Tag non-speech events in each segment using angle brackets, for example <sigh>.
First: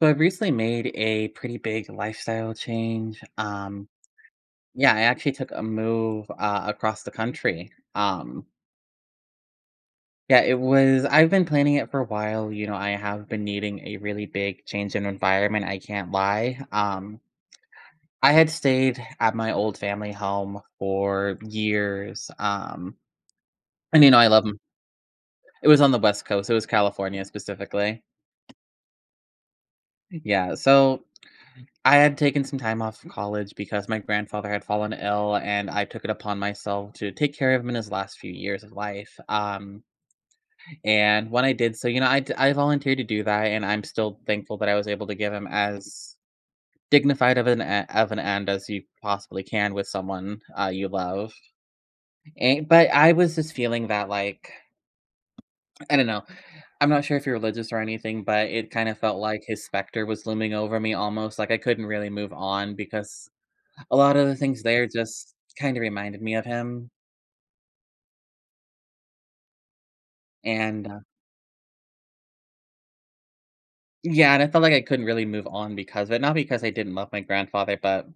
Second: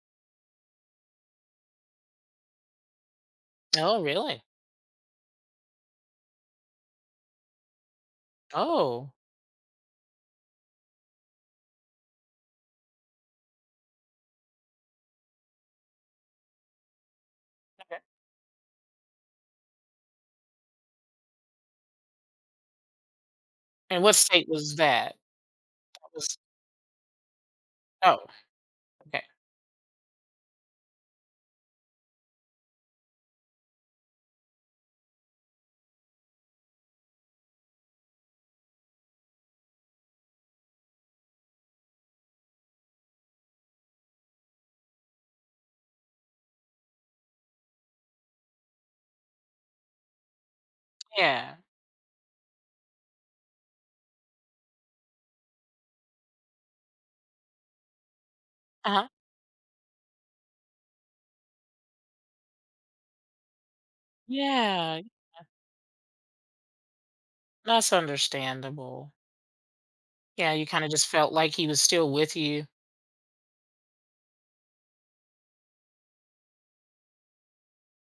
So I recently made a pretty big lifestyle change. Oh, really? Yeah, I actually took a move across the country. Oh. Yeah, it was. I've been planning it for a while. I have been needing a really big change in environment. I can't lie. Okay. I had stayed at my old family home for years. Um, And and what I love state them. was that? It was on the That West was Coast. It was California specifically. oh, okay. Yeah. So I had taken some time off from college because my grandfather had fallen ill, and I took it upon myself to take care of him in his last few years of life. And when I did so, I volunteered to do that, and I'm still thankful that I was able to give him as dignified of of an end as you possibly can with someone you love. Yeah. But I was just feeling that, like, I don't know, I'm not sure if you're religious or anything, but it kind of Uh-huh. felt like his specter was looming over me almost. Like I couldn't really move on because a lot of the things there Yeah, just kinda reminded me of him, that's understandable. Yeah, you and, kinda uh just felt like he was still with you. yeah, and I felt like I couldn't really move on because of it, not because I didn't love my grandfather, but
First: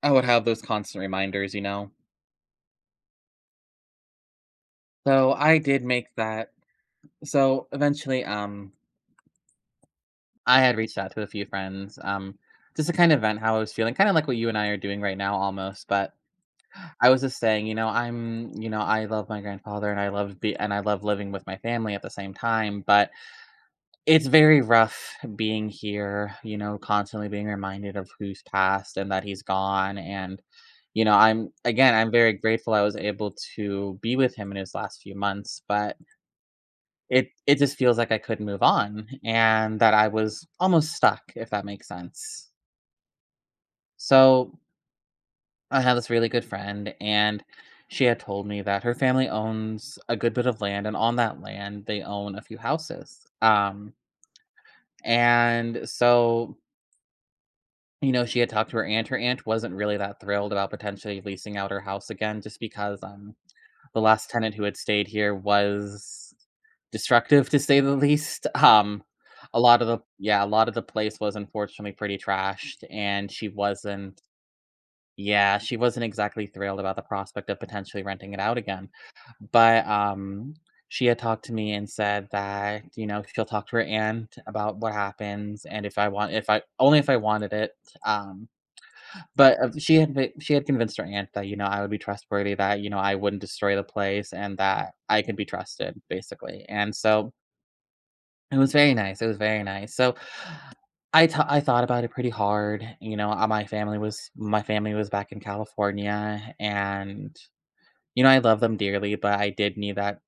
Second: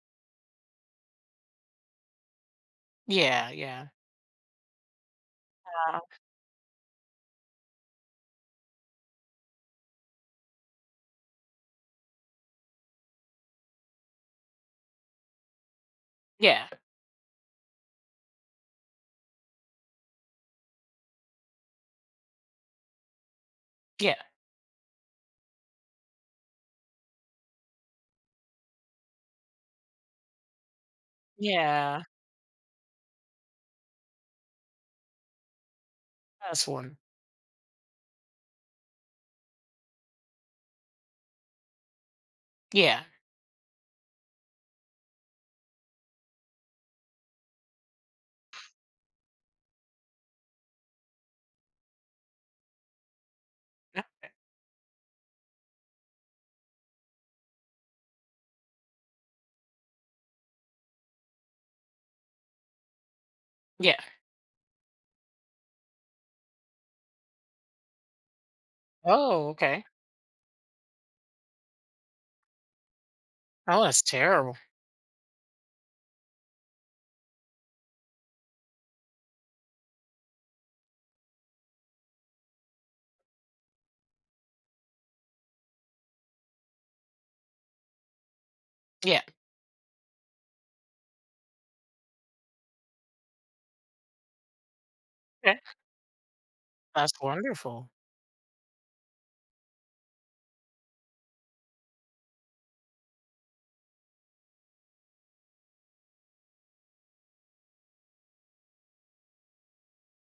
I would have those constant reminders, you know? Yeah, yeah. So, I did Uh, make that so, eventually, I had reached out to a few friends, just to kind of vent how I was feeling, kinda like what you and I are doing right now almost, but yeah, I was just saying, I love my grandfather and I love living with my family at the same time, but yeah, it's very rough being here, constantly being reminded of who's passed and that he's gone. And, I'm, again, yeah. I'm very grateful I was able to be with him in his last few months, but That's one. it just feels like I couldn't move on and that I was almost stuck, if that makes sense. Yeah. So I had this really good friend and she had told me that her family owns a good bit of land and on that land they own a few houses. Um, Yep, and so You know, she had talked to her aunt. Her aunt wasn't really that thrilled about potentially leasing out her house again just because, yeah. the last tenant who had stayed here was destructive to say the least. Um, Oh, a lot okay. of the yeah, a lot of the place was unfortunately pretty trashed and she Oh, that's wasn't terrible. yeah, she wasn't exactly thrilled about the prospect of potentially renting it out again. But, she had talked to me and said that, she'll talk to her aunt about what happens and if I want if I only if I wanted it, um Yeah. but she had convinced her aunt that, I would be trustworthy, that, I wouldn't destroy the place, and that I could be Okay. trusted, basically, and That's so wonderful. it was very nice, it was very nice. So, I thought about it pretty hard, my family was back in California, and, I love them dearly, but I did need that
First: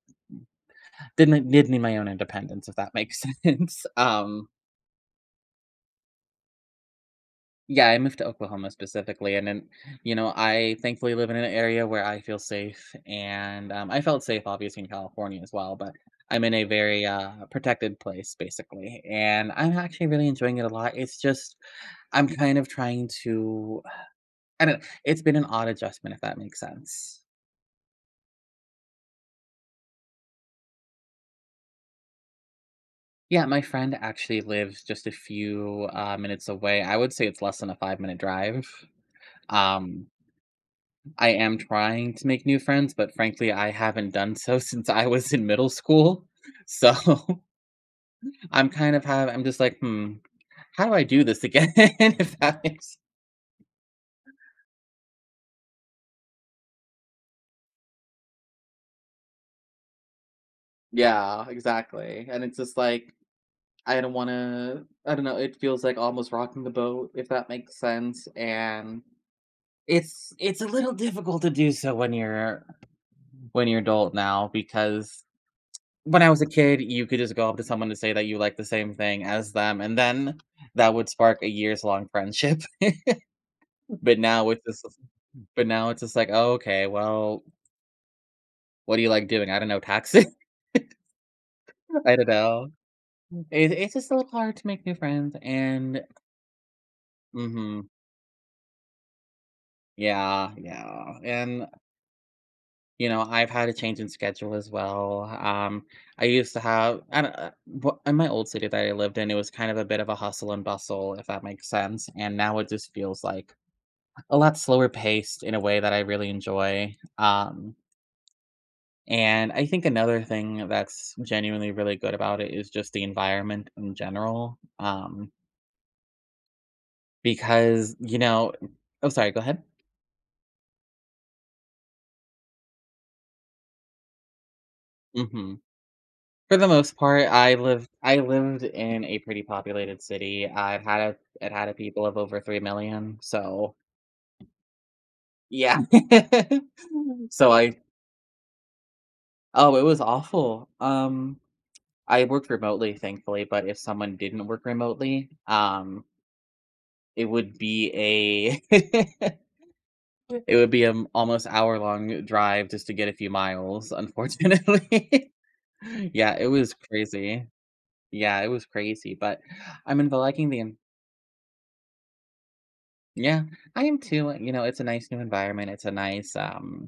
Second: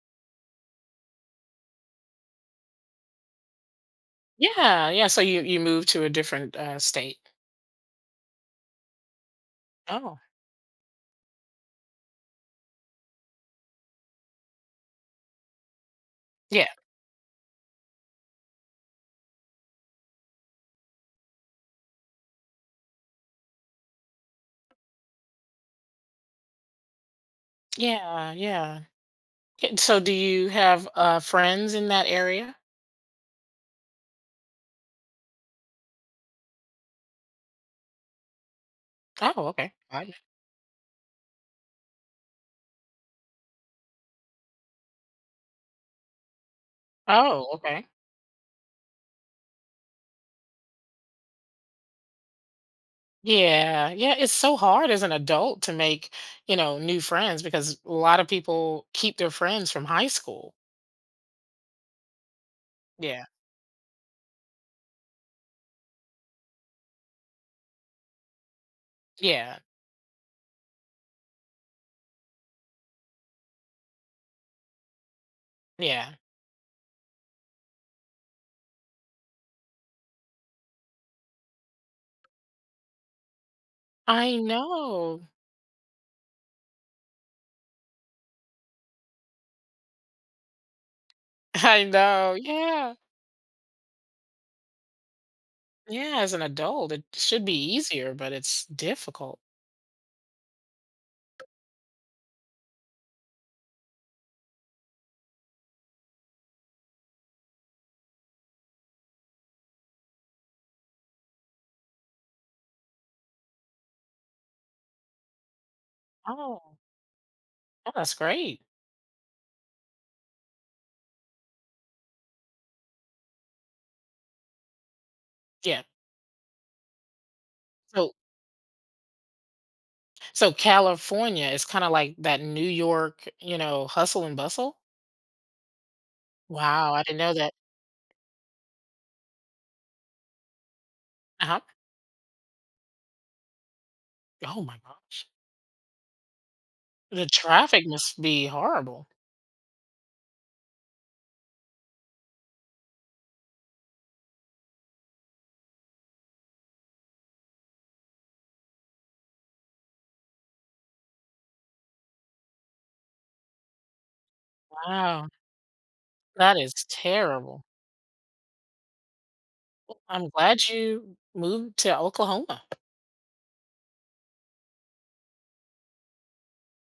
didn't did need my own independence, if that makes <laughs> sense. Yeah, yeah, so you moved to a different, state. Yeah, I moved to Oklahoma specifically, and then, Oh. I thankfully live in an area where I feel safe, and, I felt safe obviously in California as well, but I'm in a Yeah. very, protected place basically, and I'm actually really enjoying it a lot. It's just I'm kind of trying to I don't it's been an odd adjustment, if that makes sense. Yeah, yeah. K- So do you have friends in that area? Yeah, my friend actually lives just a few minutes away. I would say it's less than a 5-minute drive. Oh, okay. um I I am trying to make new friends, but frankly, I haven't done so <laughs> since I was in middle school. So Oh, okay. <laughs> I'm kind of have I'm just like, "Hmm, how do I do this again?" <laughs> If that makes Yeah. Yeah, it's so hard as an adult to make, you know, new friends because a lot of people keep their friends from high school. Yeah, exactly, and it's just like, Yeah. I don't know, it feels like almost rocking the boat, if that makes sense, and Yeah. it's a little difficult to do so when you're adult now because Yeah. when I was a kid, you could just go up to someone to say that you like the same thing as them, and then that would spark a years-long friendship. <laughs> But I now it's just know. but now it's just like, "Oh, okay, well, what do you like doing?" "I don't know, taxes." <laughs> <laughs> I I don't know. know. Yeah. It's just a little hard to make new friends, and Yeah, as an adult, it should be mhm, easier, but it's difficult. yeah, yeah, and, I've had a change in schedule as well. I used to have I don't w in my old city that I lived in, it was kind of a bit of a hustle and bustle, if that makes sense, and now it just feels like a lot slower paced in a way that I really Oh, enjoy. Oh, that's great. And I think another thing that's genuinely really good about it is just the environment in general, um, Yeah. because, So you know Oh, sorry, go ahead. so California is kind of like that New York, you know, hustle and bustle. Mhm. For the Wow, most I didn't part, know that. I lived in a pretty populated city. I've had a It Uh-huh. had a people of over 3,000,000, so Oh my gosh. yeah. <laughs> The So I traffic must be horrible. Oh, it was awful. I worked remotely, thankfully, but if someone didn't work remotely, It would be a <laughs> it would be an almost hour-long drive just to get a few miles, Wow, unfortunately. <laughs> Yeah, it that is was crazy. terrible. Yeah, it was crazy, but I'm in the I'm liking the glad en you moved to Oklahoma. yeah, I am too. It's a nice new environment, it's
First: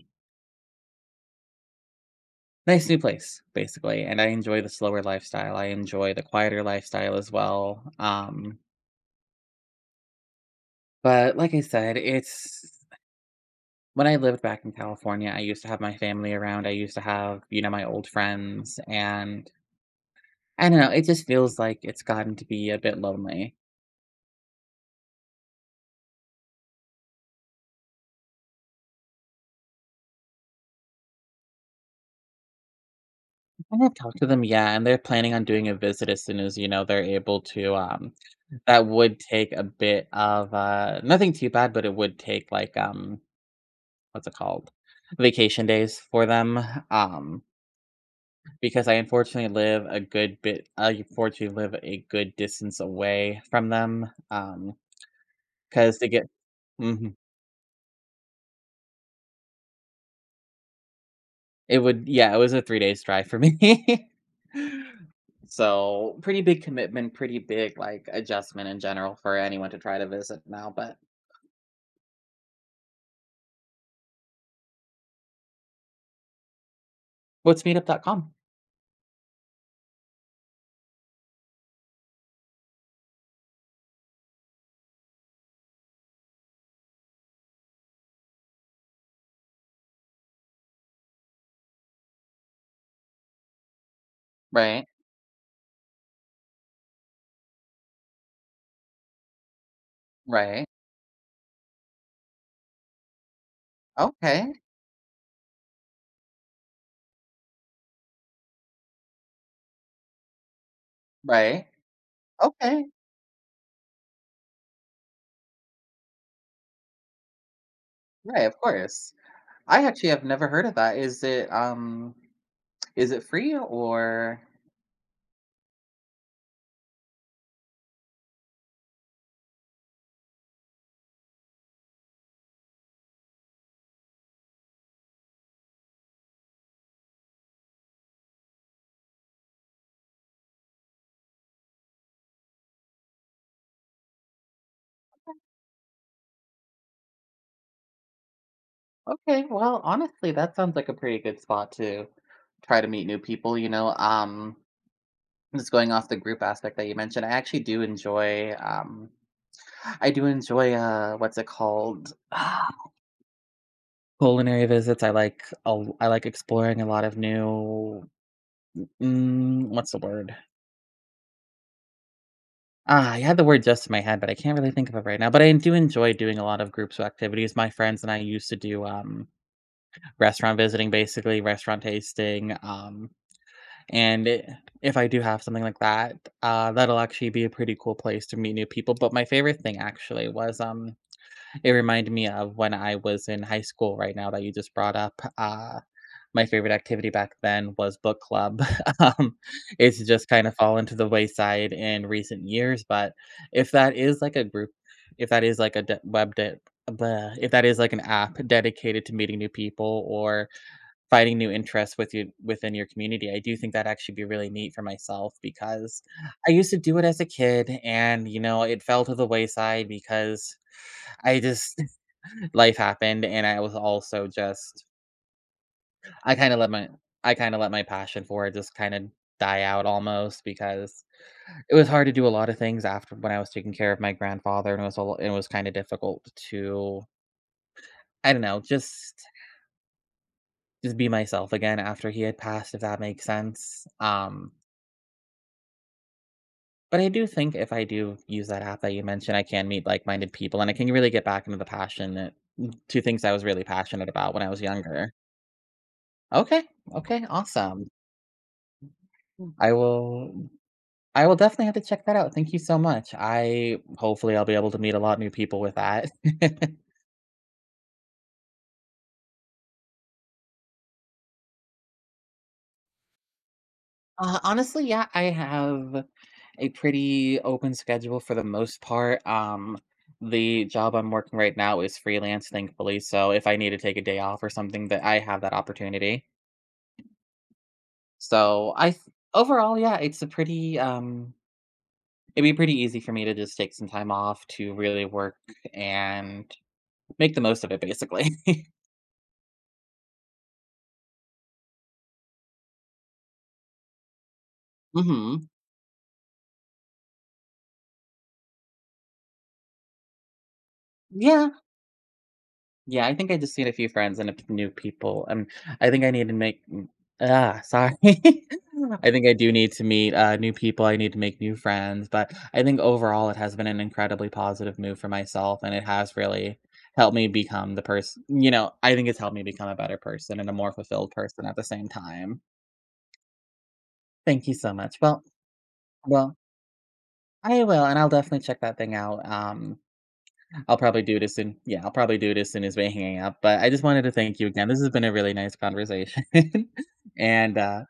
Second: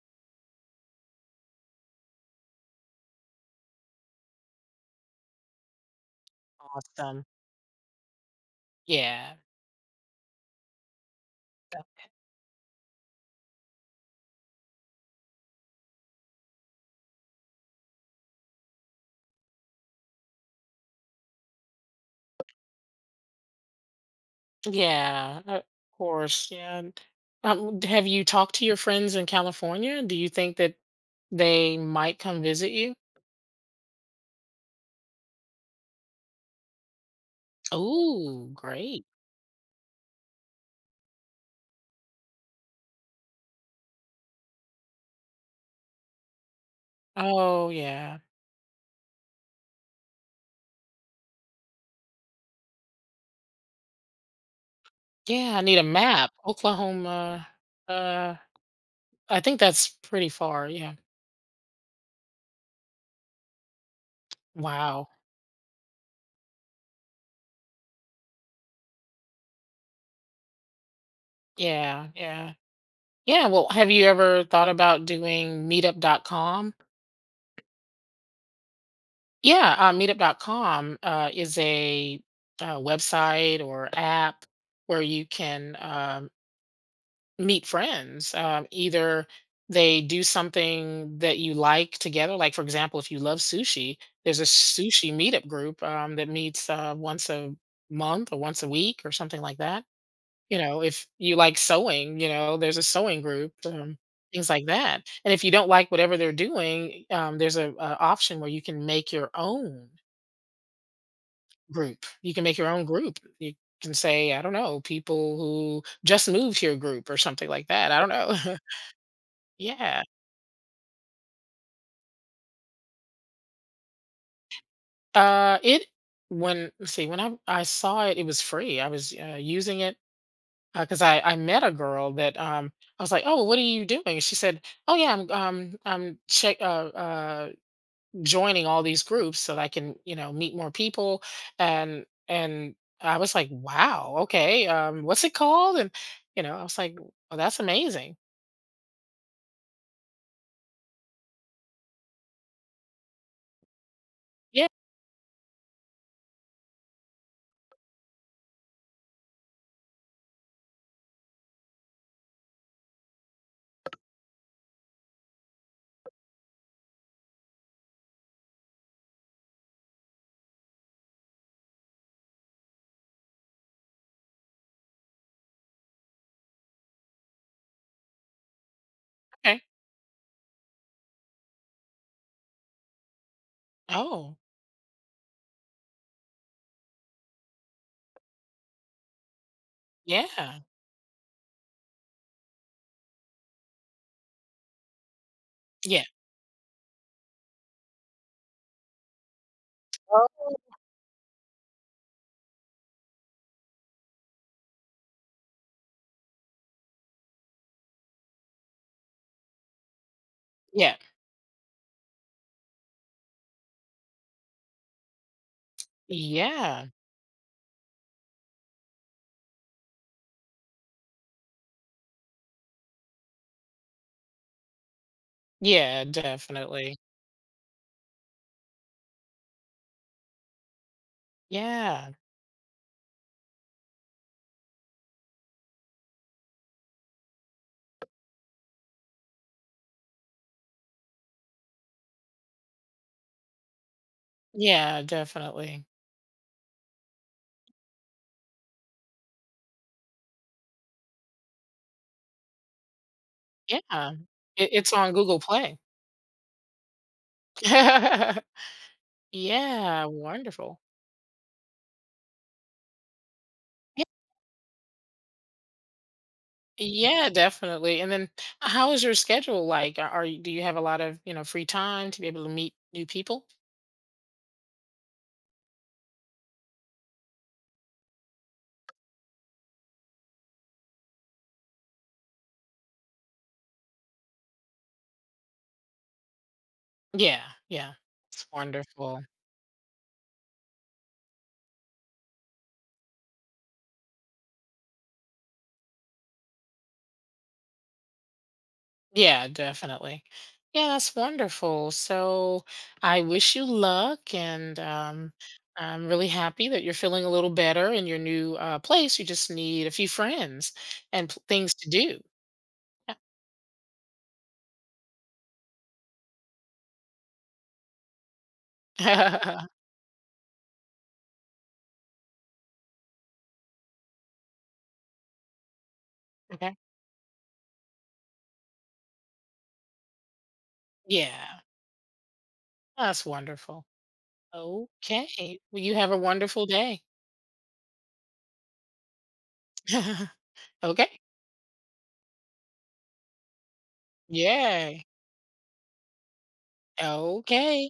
nice new place, basically, and I enjoy the slower lifestyle, I enjoy the quieter lifestyle Awesome. as well. Yeah. But like I said, it's when I lived back in California, I used to have my family around, I used to have, my old friends, and I don't know, it just feels like it's gotten to be a bit lonely. Yeah, of course. Yeah. And, have you talked to your friends in California? Do you think that they might come visit you? I haven't talked to them yet, and they're planning on doing a visit as soon as, they're able to. Oh, That great. would take a bit of, nothing too bad, but it would take, like, what's it called? Vacation days for them, um, Oh, yeah. because I unfortunately live a good distance away from them. Yeah, I need a Because they get map. Mhm. Oklahoma. Uh, I think that's pretty far. Yeah. It would yeah, it was a 3 days drive for me. <laughs> Wow. So, pretty big commitment, pretty big, like, adjustment in general for anyone to try to visit now. But Yeah, yeah. Yeah, well, have you ever thought about doing meetup.com? what's meetup.com? Yeah, meetup.com is a website or app where you can meet friends. Either they do something that you like together, like, for example, if you love sushi, there's a Right, sushi meetup group that meets once a month or once a week or something like that. You right. know, if you like sewing, you know, there's a sewing group, things Okay, like that. And if you don't like whatever they're doing, there's a option where you can make your own right. group. You can make your own Okay, group. You can say, I don't know, people who just moved here group or something like that. I don't right, know. of course. <laughs> I yeah. actually have never heard of that. Is it free or? It When let's see when I saw it, it was free. I was using it because I met a girl that I was like, oh, what are you doing? She said, oh yeah, I'm check uh joining all these groups so that I can, you know, meet more people. And I was like, wow, okay, what's it called? And you know, I was like, well, that's amazing. Okay, well, honestly, that sounds like a pretty good spot to try to meet new people. Yeah. Just going off the group aspect that you mentioned, I do enjoy, what's it called? <sighs> Culinary visits. I like exploring a lot of new what's the word? I had the word just in my head, but I can't really think of it right now, but I do enjoy doing a lot of groups of activities. My friends and I used to do, Okay. restaurant visiting, basically, restaurant tasting, and Oh, I if I do have something like that, that'll actually be a pretty cool place to meet new people, but my favorite thing actually was, yeah. It reminded me of when I was in high school right now that you just brought up. Yeah. My favorite activity back then was book club. <laughs> Um, it's just kind Oh, of fallen to the wayside in recent years, but if that is like a group, if that is like a de- web de- blah, if that is like an app dedicated to meeting new people or yeah. finding new interests with you within your community, I do think that actually be really neat for myself because I used to Yeah. do it as a kid and it fell to the wayside because I just life happened, and I was also just Yeah. I kinda let my Definitely. I kinda let my passion for it just kinda die out almost because it was hard Yeah. to do a lot of things after when I was taking care of my grandfather, and it was kinda difficult to I don't know, just be myself again after he had passed, if that makes sense. Yeah. Definitely. But I do think if I do use that app that you mentioned, I can meet like-minded people, and I can really get back into the passionate to things I was really passionate Yeah. about when I was It, it's on younger. Google Play. Okay, okay, awesome. <laughs> Mhm. I yeah. will Wonderful. I will definitely have to check that out. Thank you so much. I hopefully I'll be able to meet a lot of new people with that. <laughs> Yeah, definitely. And then how is your schedule like? Are you, do you have a lot of, you know, free time to be able to meet new people? Honestly, yeah, I have a pretty open schedule for the most part. The job I'm working right now is freelance, thankfully. So if I need to take a day off or something, that I have that opportunity. Yeah, yeah. It's So I th- wonderful. overall, yeah, it'd be pretty easy for me to just take some time off to really work and make the most of it, basically. <laughs> Yeah, definitely. Yeah, that's wonderful. So I wish you luck and hmm I'm really happy that you're feeling a little better in your new place. You just need a few friends and p- Yeah, things to do. yeah, I think I just need a few friends and a p new people. Um, I think I need to make m ah, Sorry. <laughs> I think I do Yeah. need to meet, new people, I need to make new friends, but I think overall it has been an incredibly positive move for myself, and it has <laughs> really okay. helped me become the person. I think it's helped me become a better person and a more fulfilled person at Yeah, the same time. that's wonderful. Thank you so much. Well Okay. Well, you have a well, wonderful day. I will, and I'll definitely check that thing out. <laughs> I'll probably Okay. do this soon. Yeah, I'll probably do this soon as we're hanging up. But I just wanted to thank you again. This has Yeah. been a really nice conversation. <laughs> and Okay.